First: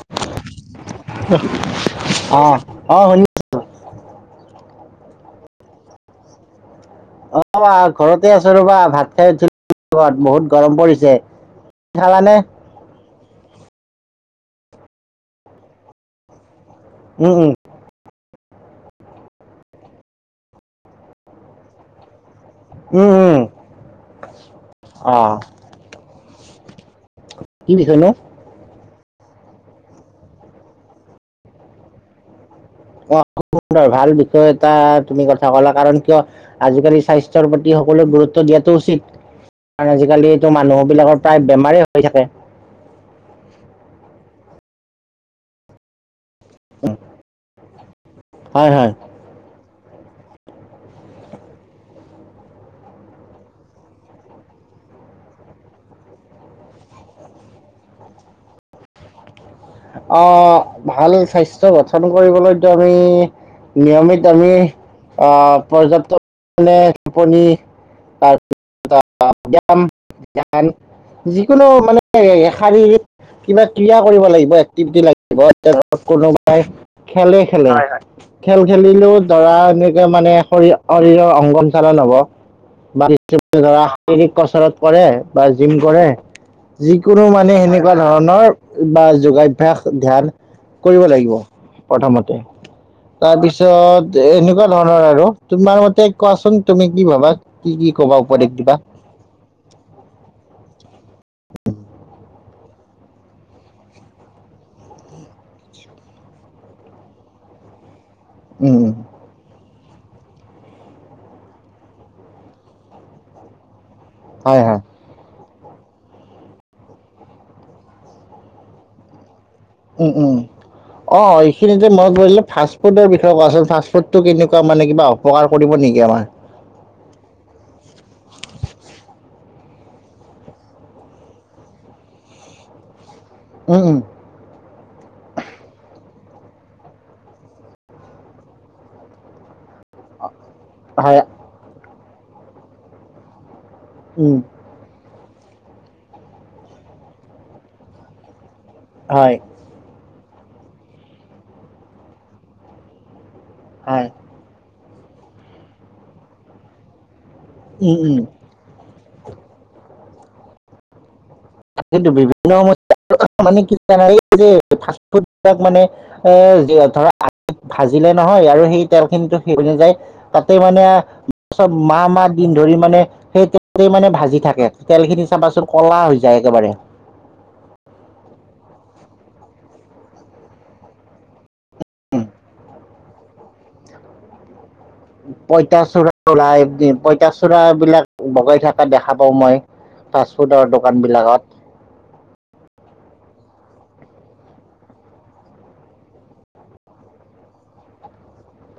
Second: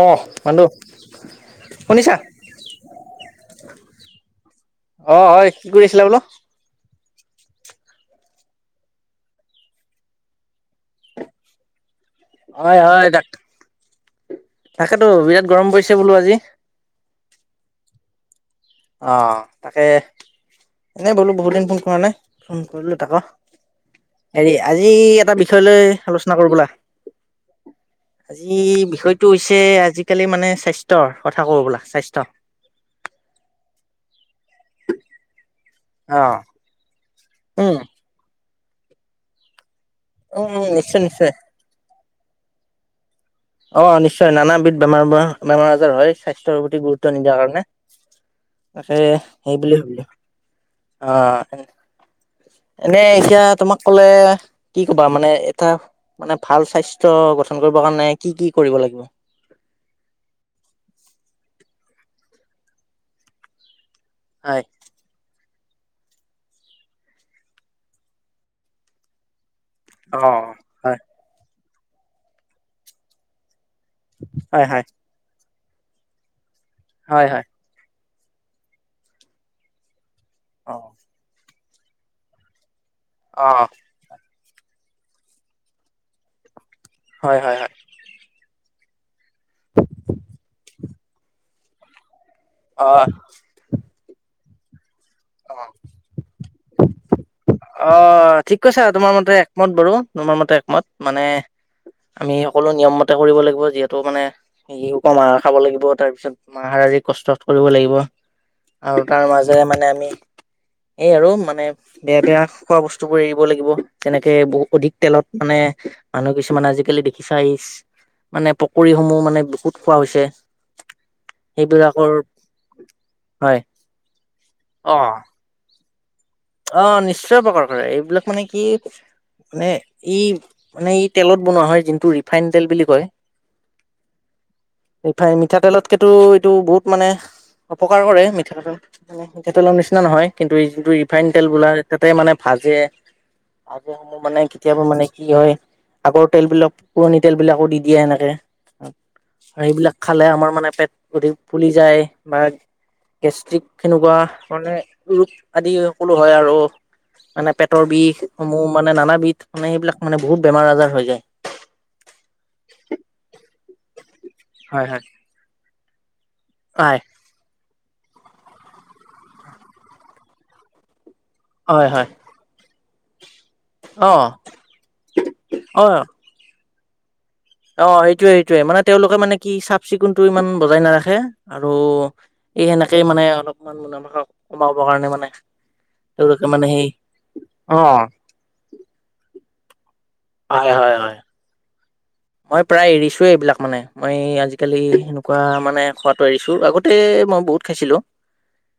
অহ, বন্ধো শুনিছা? অ অ শুনি অ, অ, কি কৰি আছিলা বোলো? অ, আ, ঘৰতে আছো ৰ'বা, ভাত খাই উঠিলো [unintelligible] বহুত গৰম পৰিছে। খালানে? হয়, হয়, তাক তাকেতো বিৰাট গৰম পৰিছে বোলো আজি। উম, উম। অ', তাকে এনেই বোলো বহুত দিন ফোন কৰা নাই। ফোন কৰিলোঁ তাক, উম উম হেৰি আজি অ এটা বিষয় লৈ আলোচনা কৰো ব'লা। কি বিষয় নো? আজি বিষয়টো হৈছে আজিকালি মানে স্বাস্থ্যৰ কথা কওঁ ব'লা স্বাস্থ্যৰ। অ', [unintelligible] সুন্দৰ ভাল বিষয় এটা তুমি কথা ক'লা, কাৰণ কিয় অ আজিকালি স্বাস্থ্যৰ প্ৰতি উম সকলোৱে গুৰুত্ব দিয়াটো উচিত, কাৰণ উম আজিকালিটো উম নিশ্চয় মানুহবিলাকৰ নিশ্চয় প্ৰায় বেমাৰেই হৈ থাকে। অ', নিশ্চয় নানবিধ বেমাৰ বা বেমাৰ আজাৰ হয়, স্বাস্থ্যৰ প্ৰতি গুৰুত্ব নিদিয়াৰ কাৰণে। হয় হয় তাকে সেই বুলি ভাবিলো অ'। এনে এতিয়া তোমাক ক'লে কি কবা? মানে এটা মানে ভাল স্বাস্থ্য গঠন কৰিব কাৰণে কি কি কৰিব লাগিব? আহ ভাল স্বাস্থ গঠন কৰিবলৈতো আমি নিয়মিত আমি হয় পৰ্যাপ্ত [unintelligible] টোপনি বা ব্যায়াম অ [unintelligible] হয় যিকোনো মানে শাৰীৰিক কিবা ক্ৰিয়া কৰিব লাগিব হয় হয় এক্টিভিটি লাগিব এতিয়া [unintelligible] কোনোবাই হয় খেলে হয় খেলে খেল খেলিলেও দৰা এনেক মানে অ শৰীৰ শৰীৰৰ অংগ সংচালন হ'ব। [unintelligible] ধৰা শাৰীৰিক কচৰৎত কৰে বা জিম কৰে যিকোনো হয় হয় মানে হয় সেনেকুৱা তেনেকুৱা ধৰণৰ বা যোগাভ্যাস ধ্যান কৰিব লাগিব প্ৰথমতে। অ তাৰপিছত এনেকুৱা ধৰণৰ আৰু, তোমাৰ মতে কোৱাচোন তুমি কি ভাবা? কি কি কবা অ', উপদেশ ঠিক দিবা কৈছা আৰু তোমাৰ মতে একমত বাৰু তোমাৰ মতে একমত মানে আমি সকলো নিয়ম মতে কৰিব লাগিব যিহেতু মানে স [unintelligible] কমাহ খাব লাগিব তাৰ পিছত মাহাৰ আজ কষ্ট কৰিব লাগিব উম আৰু তাৰ মাজেৰে মানে আমি এই আৰু মানে বেয়া বেয়া খোৱা বস্তুবোৰ এৰিব লাগিব তেনেকে হয় বহুত হয় অধিক তেলত মানে মানুহ কিছুমান আজিকালি দেখিচাই মানে পকৰিসমূহ মানে বহুত খোৱা উম হৈছে উম। অ', এইখিনিতে মই সেইবিলাকৰ গো ফাষ্টফুডৰ বিষয়ে হয় কোৱাচোন ফাষ্টফুডটো কেনেকুৱা মানে অ কিবা অপকাৰ কৰিব নেকি আমাৰ? অ', নিশ্চয় অপকাৰ কৰে, এইবিলাক মানে কি মানে ই মানে ই তেলত বনোৱা হয়, যোনটো ৰিফাইন তেল বুলি কয় উম উম। ৰিফাইন মিঠাতেলকেতকো এইটো বহুত মানে অপকাৰ কৰে মিঠাতেল মিঠাতেলৰ নিচিনা নহয় কিন্তু এই যটো হয়, ৰিফাইন তেল বোলা তাতেই মানে ভাজে [unintelligible] সমূহ উম, মানে কেতিয়াবা মানে কি হয় আগৰ তেলবিলাক পুৰণি তেলবিলাকো দি দিয়ে এনেকে হয়। আৰু সেইবিলাক খালে আমাৰ মানে পেট অদি ফুলি যায় বা গেষ্ট্ৰিক হয়, সনেকুৱা মানে ৰপ আদি সকলো হয় আৰু মানে পেটৰ উম, উম, বিষ সমূহ মানে নানাবিধ মানে সেইবিলাক মানে বহুত বেমাৰ আজাৰ হৈ যায়। কি বিভিন্ন [unintelligible] সমস্াৰ মানে কি এই যে হয় হয়। ফুড মানে এ হয় ধৰা ভাজিলে নহয় আৰু সেই তেলখিনিতো শেষ হৈ নাযায় তাতেই মানে চব হয় মা হয় মাহ দিন ধৰি মানে সেই তেলত [unintelligible] মানে অ ভাজি থাকে তেল খিনি চাবাচোন অ ক'লা হৈ য যায় একেবাৰে। অ', সেইটোয়ে সেইটোয়ে মানে তেওঁলোকে মানে কি চাফ চিকুণতটো ইমান বজাই নাৰাখে আৰু এই সেনেকেই মানে অলপমান মানে সোমাব কাৰণে পঁইতাচোড়া তেওঁলোকে ওলাই, মানে সেই পইতাচোড় অ বিলাক বগাই থকা দেখা পাওঁ, মই ফাষ্টফুডৰ হয়, হয়, হয়। দোকানবিলাকত মই প্ৰায় এৰিছোয়ে, এইবিলাক মানে মই আজিকালি সেনেকুৱা মানে, খোৱাটো এৰিছো আগত ততে মই বহুত খাইছিলোঁ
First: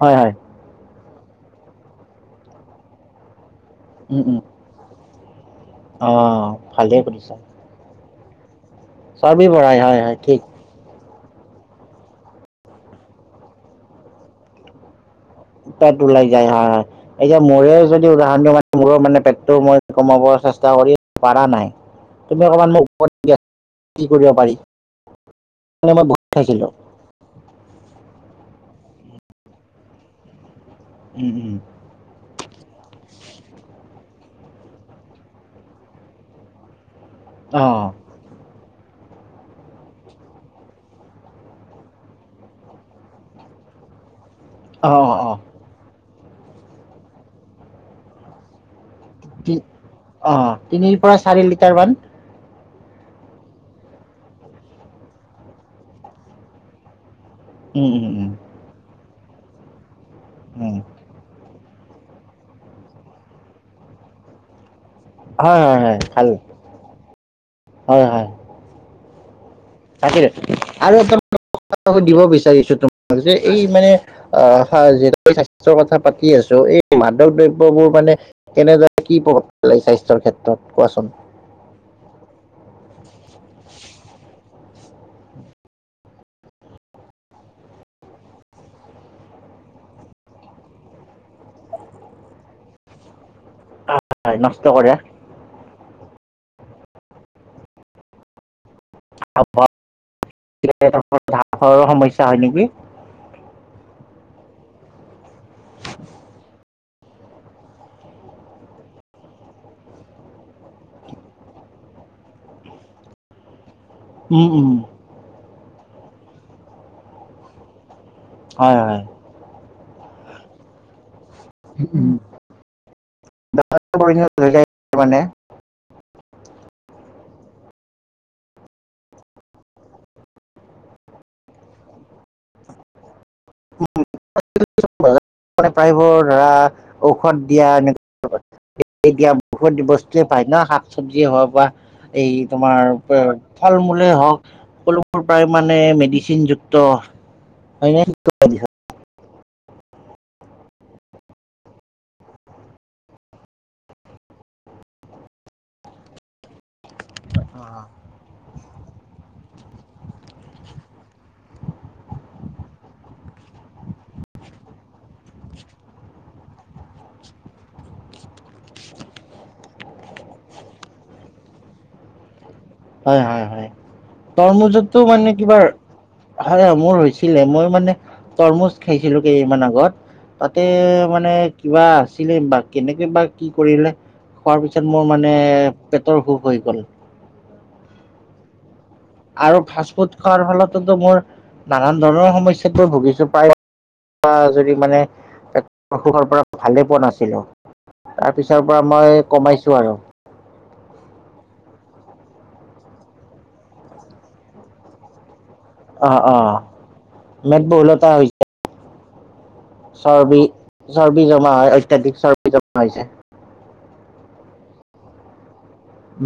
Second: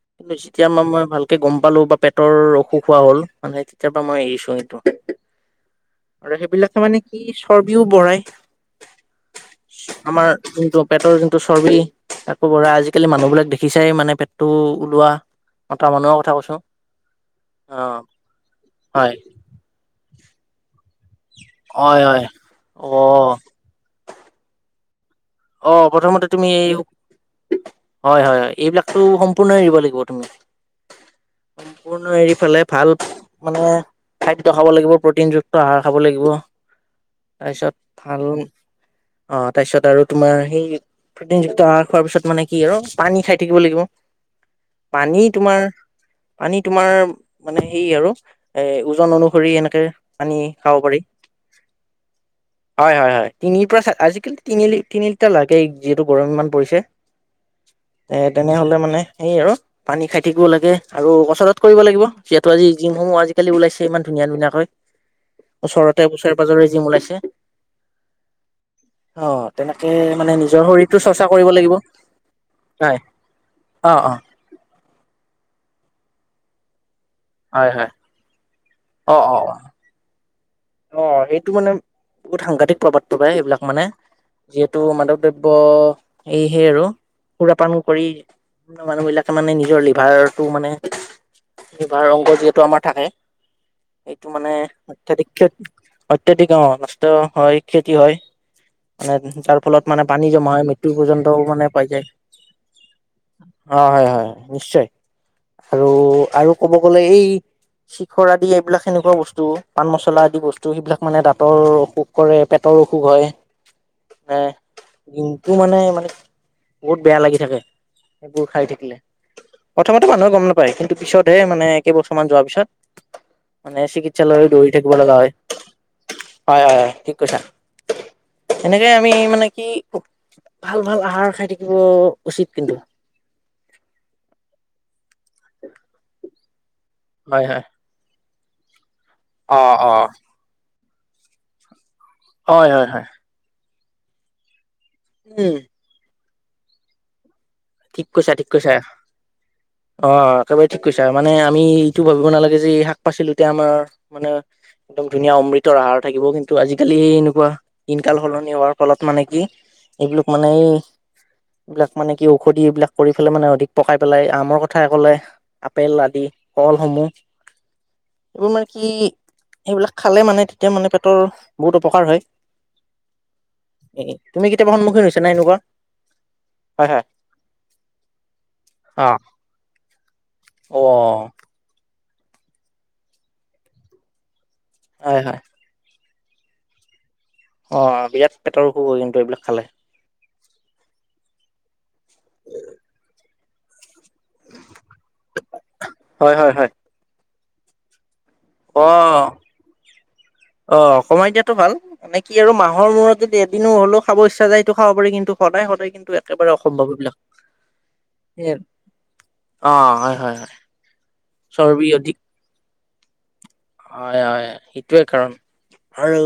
হয় হয় কিন্তু যেতিয়া মই, মই ভালকে গম পালো বা পেটৰ অসুখ হোৱা হ'ল মানে তেতিয়াৰ পৰা মই উম উম এৰিছো, সটো অ আৰু সেইবিলাকে মানে ভালেই কি চৰ্বিও বঢ়ায় চৰৰ্ম বঢ়ায় আমাৰ [unintelligible] পেটৰ যোনটো চৰ্বি আাকো, বঢ়া আজিকালি মানুহবিলাক দেখিছাই মানে পেটটো ওলোৱা মতা পেট মানুহৰ ওলাই কথা যায়, কৈছো, হয়, হয়, এতিয়া মোৰে অ', যদি উদাহৰণ দি মানে মূৰ হয়, মানে পেট মই কমাব চেষ্টা কৰি পৰা নাই, হয়, হয়। তুমি অকণমান মোক অ', ওপৰত কি কৰিব পাৰি অ', মানে মই বহুত প্ৰথমতে তুমি এই, খাইছিলোঁ হয় হয় হয়। এইবিলাকতো সম্পূৰ্ণ এৰিব লাগিব তুমি। উম উম। সম্পূৰ্ণ এৰি ফালে ভাল মানে খাদ্য খাব লাগিব, প্ৰটিনযুক্ত আহাৰ খাব লাগিব। অ তাৰপিছত ভাল অ', তাৰপিছত আৰু তোমাৰ সেই প্ৰটিনযুক্ত আহাৰ খোৱাৰ পিছত মানে, কি আৰু পানী খাই থাকিব লাগিব। অ পানী অ তোমাৰ পানী, তোমাৰ মানে সেই আৰু তি অনুসৰি, এনেকে অ পানী খাব তিনিৰ পাৰি। পৰা চাৰি লিটাৰ মান হয় হয় হয়, তিনিৰ পৰা আজিকালি তিনি লি তিনি লিটাৰ লাগেই, যিহেতু গৰম ইমান পৰিছে উম উম এ উম তেনেহ'লে মানে সেই আৰু পানী খাই থাকিব লাগে উম আৰু কচৰত কৰিব লাগিব। যিহেতু আজি জিমসমূহ আজিকালি ওলাইছে ইমান ধুনীয়া ধুনীয়াকৈ। হয় হয় হয় ওচৰতে ভাল ওচৰে পাজৰে জিম ওলাইছে। হয় হয় হম। তাকে আৰু লাগিব। [unintelligible] দিব বিচাৰিছো হয় তোমাক যে এই মানে অ', অ'। অহ, যিহেতু স্বাস্থ্যৰ কথা পাতি আছো এই মাদক হয়, হয়। দ্ৰব্যবোৰ মানে, কেনেদৰে কি অ', অ', প্ৰভাৱ পেলাই স্বাস্থ্যৰ ক্ষেত্ৰত কোৱাচোন। এইটো মানে বহুত সাংঘাটতিক প্ৰভাব পেলায় সেইবিলাক মানে। যিহেত টো মাদক দ্ৰব্য এইহে আৰু, সুৰাপান কৰি বিভিন্ন মানুহ বিলাকে মানে, নিজৰ লিভাৰটো মানে লিভাৰ অংগ যিহেতু আমাৰ থাকে, এইটো হয় মানে নষ্ট কৰে অত্যাধিক অত্যাধিক অ, নষ্ট হয় ক্ষতি হয়। মানে তাৰ হাঁওফাঁওৰ ফলত মানে পানী জমা হয়, মৃত্যু পৰ্যন্ত মানে পাই যায়। সমস্যা হয় নেকি অ', হয় হয় হয়, নিশ্চয় আৰু আৰু ক'ব গলে এই চিখৰ আদি এইবিলাক সেনেকুৱা বস্তু বোৰ, পান মচলা আদি বস্তু সেইবিলাক মানে দাঁতৰ অসুখ কৰে, পেটৰ অসুখ হয় ন। উম উম দিনটো মানে, মানে বহুত বেয়া লাগি থাকে সেইবোৰ খাই হয় থাকিলে। হয় প্ৰথমতে মানুহে গম পাই, কিন্তু পিছতহে মানে কেইবছৰ মান যোৱাৰ পিছত মানে পৰিণত চিকিৎসালয় হৈ যায় দৌৰি থাকিব লগা মানে হয়। হয় হয় হয়, ঠিক কৈছা। সেনেকেই আমি মানে কি খুব ভাল ভাল আহাৰ খাই থাকিব উচিত কিন্তু। [unintelligible] প্ৰায়বোৰ ধৰা হয় ঔষধ হয় দিয়া এ এতিয়া অ বহুত অ বস্তুৱে পায় ন শাক চবজি হওক বা এই হয় তোমাৰ হয় হয় ফল মূলেই হওক, সকলোবোৰ প্ৰায় উম মানে মেডিচিন যুক্ত। ত। ঠিক কৈছা, ঠিক কৈছা। অ', একেবাৰে ঠিক কৈচা। মানে আমি এইটো ভাবিব নালাগে যে শাক পাচলিতে আমাৰ মানে একদম ধুনীয়া অমৃতৰ আহাৰ থাকিব, কিন্তু আজিকালি। দিনকাল সলনি হোৱাৰ ফলত মানে কি এইবিলাক মানে এই এইবিলাক মানে কি ঔষধি এইবিলাক কৰি পেলাই, মানে অধিক পকাই পেলাই আমৰ কথাই ক'লে। আপেল আদি কলসমূহ এইবোৰ মানে কি এইবিলাক খালেই মানে, তেতিয়া মানে, পেটৰ বহুত উপকাৰ হয়। হয় হয় হয়। এ তুমি কেতিয়াবা ত'ৰমূজটো সন্মুখীন হৈছে নে মানে এনেকুৱা কিবা হ হয় মোৰ হয় হৈছিলে। মই মানে তৰমুজ খাইছিলো কেইদিনমান আগত। তাতে অ মানে কিবা আছিলে বা কেনেকে বা কি কৰিলে, খোৱাৰ পিছত মোৰ হয় মানে হয় পেটৰ অসুখ হৈ গ'ল। অ', বিৰাট পেটৰ অসুখ হয় কিন্তু। এইবিলাক আৰু খালে ফাষ্ট ফুড খোৱাৰ ফলতো মোৰ নানান ধৰণৰ সমস্যাত মই ভুগিছো প্ৰায় বা যদি মানে অসুখৰ হয় পৰা হয় হয় ভালেই পোৱা নাছিলোঁ, তাৰপিছৰ পৰা মই অ কমাইছোঁ আৰু। অ' কমাই দিয়াতো ভাল। মানে কি আৰু মাহৰ মূৰত যদি এদিনো হ'লেও খাব ইচ্ছা য়ায় সেইটো খাব পাৰি। কিন্তু সদায় সদায় কিন্তু অ অ একেবাৰে অসম্ভৱ এইবিলাক মেদ বহুলতা হৈছে সেয় চৰ্বি চৰ্বি জমা হয়। চৰ্বি অধিক অত্যাধিক চৰ্বি জমা হৈছে। হয় হয় সেইটোৱে কাৰণ,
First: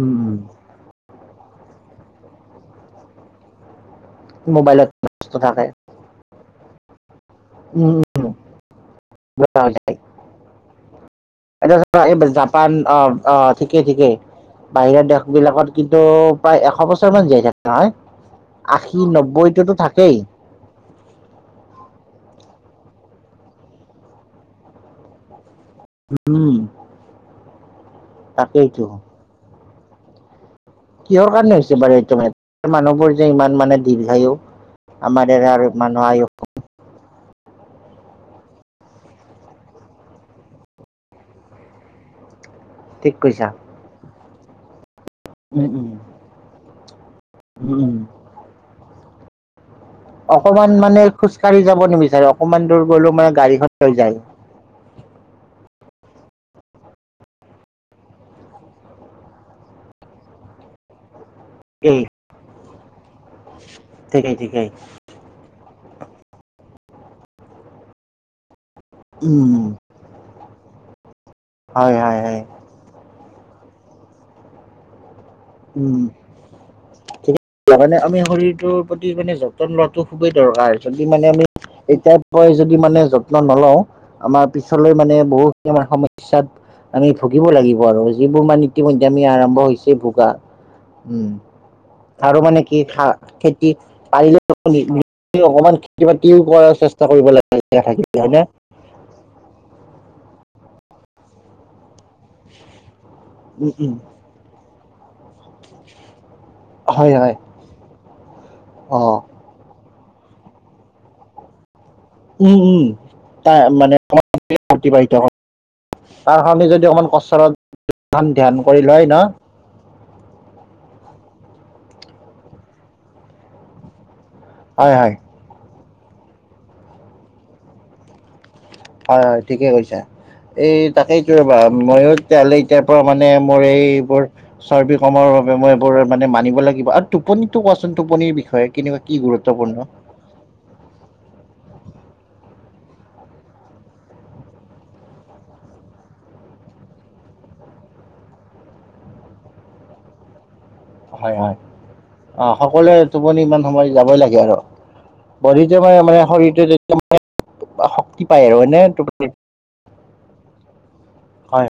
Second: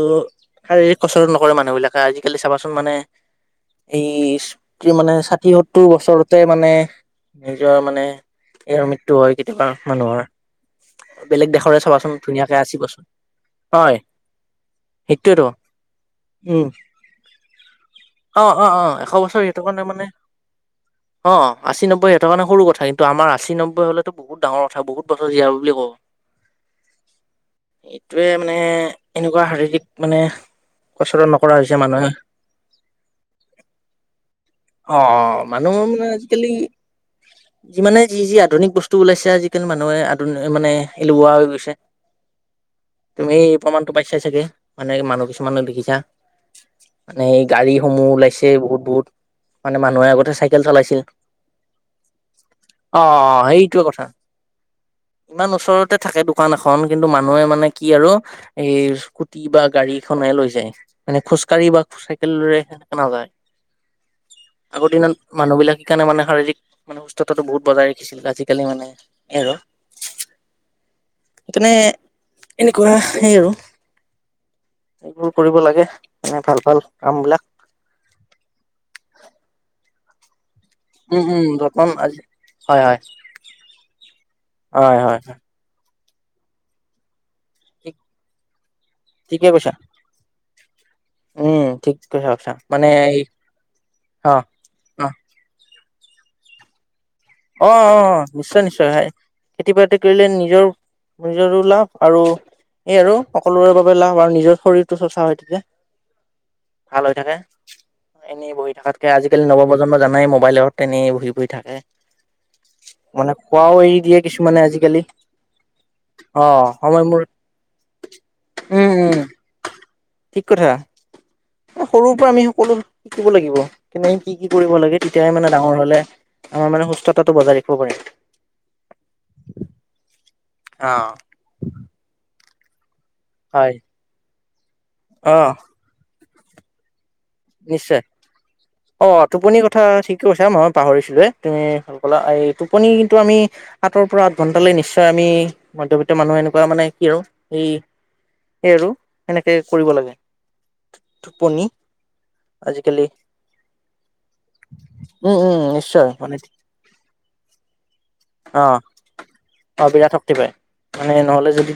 উম উম শাৰীৰিক কষ্টটো নকৰে মানুহবিলাকে আজিকালি চাবাচোন মানে এই মোবাইলত মানে ব্যস্ত ষাঠি থাকে সত্তৰ বছৰতে মানে নিজৰ মানে ইয়াৰ মৃত্যু হয়, হৈ কেতিয়াবা যায় মানুহৰ বেলেগ এতিয়া দেশৰে চোৱা, চাবাচোন এই ধুনীয়াকে জাপান আশী বছৰ অ' অ' ঠিকেই হয় ঠিকেই। বাহিৰৰ দেশ সেইটোয়েতো বিলাকত কিন্তু উম প্ৰায় এশ বছৰ মান জীয়াই থাকে নহয়। অ অ অ আশী এশ বছৰ সিহঁতৰ নব্বৈটোতো কাৰণে মানে থাকেই। অ' আশী, নব্বৈ সেতৰ কাৰণে সৰু কথা কিন্তু আমাৰ আশী, নব্বৈ হ'লেটো বহু বহুত ডাঙৰ কথা বহুত বছৰ জীয়াব হ বুলি কওঁ। উম এইটোৱে মানে, তাকেইতো এনেকুৱা শাৰীৰিক মানে কচৰৎ কিহৰ নকৰা কাৰণে হৈছে বাৰু মানুহে এইটো মানুহবোৰ যে, ইমান মানে দীৰ্ঘায়ু। অ' আমাৰ অ' ইয়াৰে আৰু মানুহৰ মানুহ মানে আয়ু আজিকালি যিমানে যি যি আধুনিক বস্তু ওলাইছে আজিকালি মানুহে আধুন মানে, এলেহোৱা হৈ গৈছে। ঠিক তুমি কৈছা প্ৰমাণটো পাইছাই চাগে। মানে মানুহ কিছুমানক উম, উম, দেখিছা মানে, এই উম, উম। গাড়ীসমূহ ওলাইছে বহুত বহুত। মানে মানুহে আগতে চাইকেল অকমান চলাইছিল। মানে খোজকাঢ়ি যাব নিবিচাৰে অকমান দূৰ অ' গ'লেও মানে অ' গাড়ীখন সেইটোয়ে লৈ কথা। যায় ইমান ওচৰতে থাকে, দোকান এখন খন কিন্তু মানুহে মানে কি আৰু এই স্কুটি বা গাড়ী খনে লৈ যায়। মানে খোজকাাঢ়ি বা খো এই চাইকেলৰে সেনেকে নাযায়। ঠিকেই ঠিকেই আগৰ দিনত মানুহবিলাক সেকাৰণে মানে, শাৰীক মানে সুস্থতাতো বহুত বজাই ৰাখিছিল। আজিকালি মানে এই আৰু উম্। সেইকাৰণে এনেকুৱা সেই আৰু। এইবোৰ কৰিব লাগে। মানে ভাল ভাল কামবিলাক। তাৰ মানে আমি শৰীৰটোৰ প্ৰতি মানে যত্ন লোৱাটো খুবেই দৰকাৰ। যদি উম মানে, আমি উম যতন আজি এতিয়াৰ পৰাই যদি হয় হয় মানে, যত্ন ন'লও আমাৰ পিছলৈ হয় হয় মানে হয় বহুত কিছুমান সমস্যাত আমি ভুগিব লাগিব ঠিক আৰু যিবোৰ মান ইতিমধ্যে আমি ঠিকে আৰম্ভ কৈছা হৈছে, ভোগা। উম ঠিক কৈছা আৰু কৈছা মানে কি খা এই খেতি অ পাৰিলে অ [unintelligible] অকমান খেতি বাতিও কৰাৰ চেষ্টা কৰিব লাগে। অ' অ' থাকিলে অ' হয়নে নিশ্চয় নিশ্চয় খেতি বাতি কৰিলে নিজৰ নিজৰো লাভ। আৰু এই আৰু উম সকলোৰে উম বাবে লাভ আৰু নিজৰ শৰীৰটো চৰ্চ্চা হয় থাকে। ভাল হয় হৈ হয় থাকে। এনেই বহি অ থাকাতকে আজি আজিকালি নৱপ্ৰজন্ম জানাই মোবাইলত এনে বহি বহি থাকে। উম্ উম্ মানে খোৱাও এৰি [unintelligible] দিয়ে কিছুমানে আজিকালি অবাহিত হয়। তাৰ অ সমি যদি সময় অকমান মোৰ কচত ধ্যান কৰি উম লয় ন উম ঠিক কথা সৰুৰ পৰা আমি সকলো শিকিব লাগিব তেনেি কি কি কৰিব হয় লাগে হয় তেতিয়াই মানে ডাঙৰ হলে আমাৰ মানে সুস্থতাটো বজাই ৰাখিব পাৰি হয় হয় ঠিকে কৈছা এই অ তাকে কবা মইত তেতিয়াহ'লে এতিয়াৰ পৰা মানে মোৰ হয় এইবোৰ চৰ্ব কমৰ অ বাবে মই এইবোৰ মানে মানিব লাগিব আৰু টোপনিতটো কোৱাচোন নিশ্চয় টোপনিৰ বিষয়ে কেনেকুৱা কি গুৰুত্বপূৰ্ণ কি কৈছা মই পাহৰিছিলোে তুমিা এই টোপনি কিন্তু আমি সাতৰ পৰা আঠ ঘণ্টালৈ নিশ্চয় আমি মধ্যবিত্ত মানুহে এনেকুৱা মানে কি আৰু এই স আৰু সেনেকৈ কৰিব লাগে হয় হয় টোপনি অ সকলোৱে আজিকালি টোপনি ইমান সময় যাবই লাগে আৰু উম উম বডিতে মানে নিশ্চয় মানে শৰীৰটো মে শক্তি পায় আৰু অ হয়নে অ বিৰাট শক্তি পায় মানে নহলে হয় যদি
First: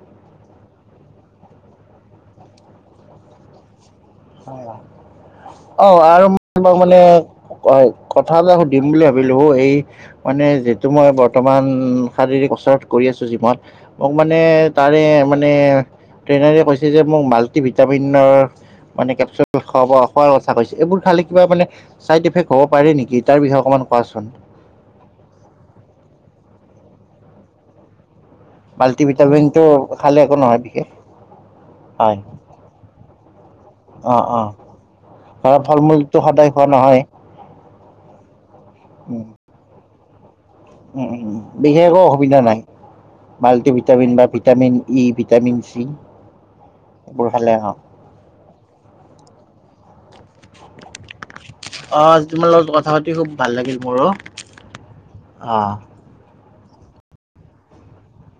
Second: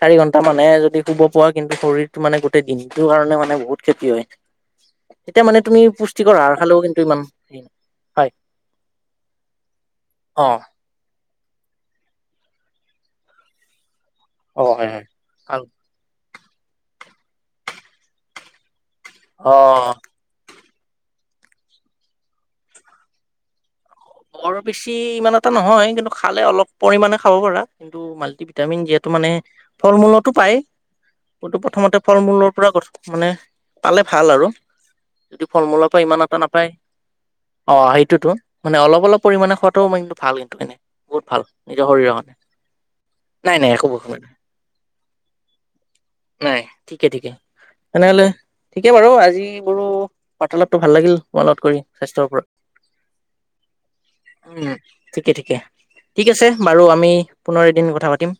চাৰি ঘন্টা মানে যদি শুব পোৱা কিন্তু শৰীৰটো মানে গোটেই দিনটোৰ কাৰণে মানে বহুত খ্ষতি হয় হয় তেতিয়া মানে তুমি অ আৰু পুষ্টিকৰ মই আহাৰ তোাক খালেও মানে কিন্তু ইমান হেৰি নহয়। হয় কথাাবিলাক সুধিম বুলি ভাবিলো এই অ মানে যিহেতটো মই বৰ্তমান শাৰীৰিক ওচৰত কৰি আছো জিৱত মোক মানে অ হয় তাৰে হয় মানে ভাল ট্ৰেইনাৰে কৈছে যে মোক মাল্টিভিটামিনৰ মানে কেপ উ খৱ অ খোৱাৰ কথা কৈছে এইবোৰ খালে কিবা মানে ছাইড এফেক্ট হ'ব পাৰে নেকি তাৰ বিষয়ে অকণমান কোৱাচোন বৰ বেছি ইমান এটা নহয় কিন্তু খালে অলপ পৰিমাণে খাব পাৰা কিন্তু মাল্টি ভিটামিন মাল্টি যিহেতটো মানে ভিটামিনটো ফল খালে মূলতো একো পায় নহয় বিশেষ এইটো প্ৰথমতে হয় ফল মূলৰ পৰা গ মানে পালে অ ভাল অ আৰু যদি ধৰা ফল মূলৰ পৰা মূলটো ইমান এটা সদায় খোৱা নাপায় নহয় অ সেইটোতো মানে অলপ উম, অলপ পৰিমাণে খোৱাাতটোও ম ভাল কিন্তু এনে উম বহুত উম ভাল বিশেষ নিজৰ একো শৰীৰৰ কাৰণে অসুবিধা নাই নাই মাল্টি নাই একো বস্তু ভিটামিন নাই বা ভিটামিন ই ভিটামিন চি ঠিকে বোৰ ঠিকে খালে অ তেনেহ'লে ঠিকে বাৰু আজি বোৰো বাৰ্তালাপটো ভাল লাগিল মই লগত কৰি স্বাস্থ্যৰ ওপৰত তাহাতি খুব ভাল লাগিল মোৰো উম ঠিকে ঠিকে অ ঠিক আছে বাৰু আমি পুনৰ এদিন কথা পাতিম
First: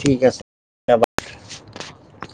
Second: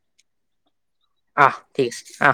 ঠিক আছে আহ ঠিক আছে অ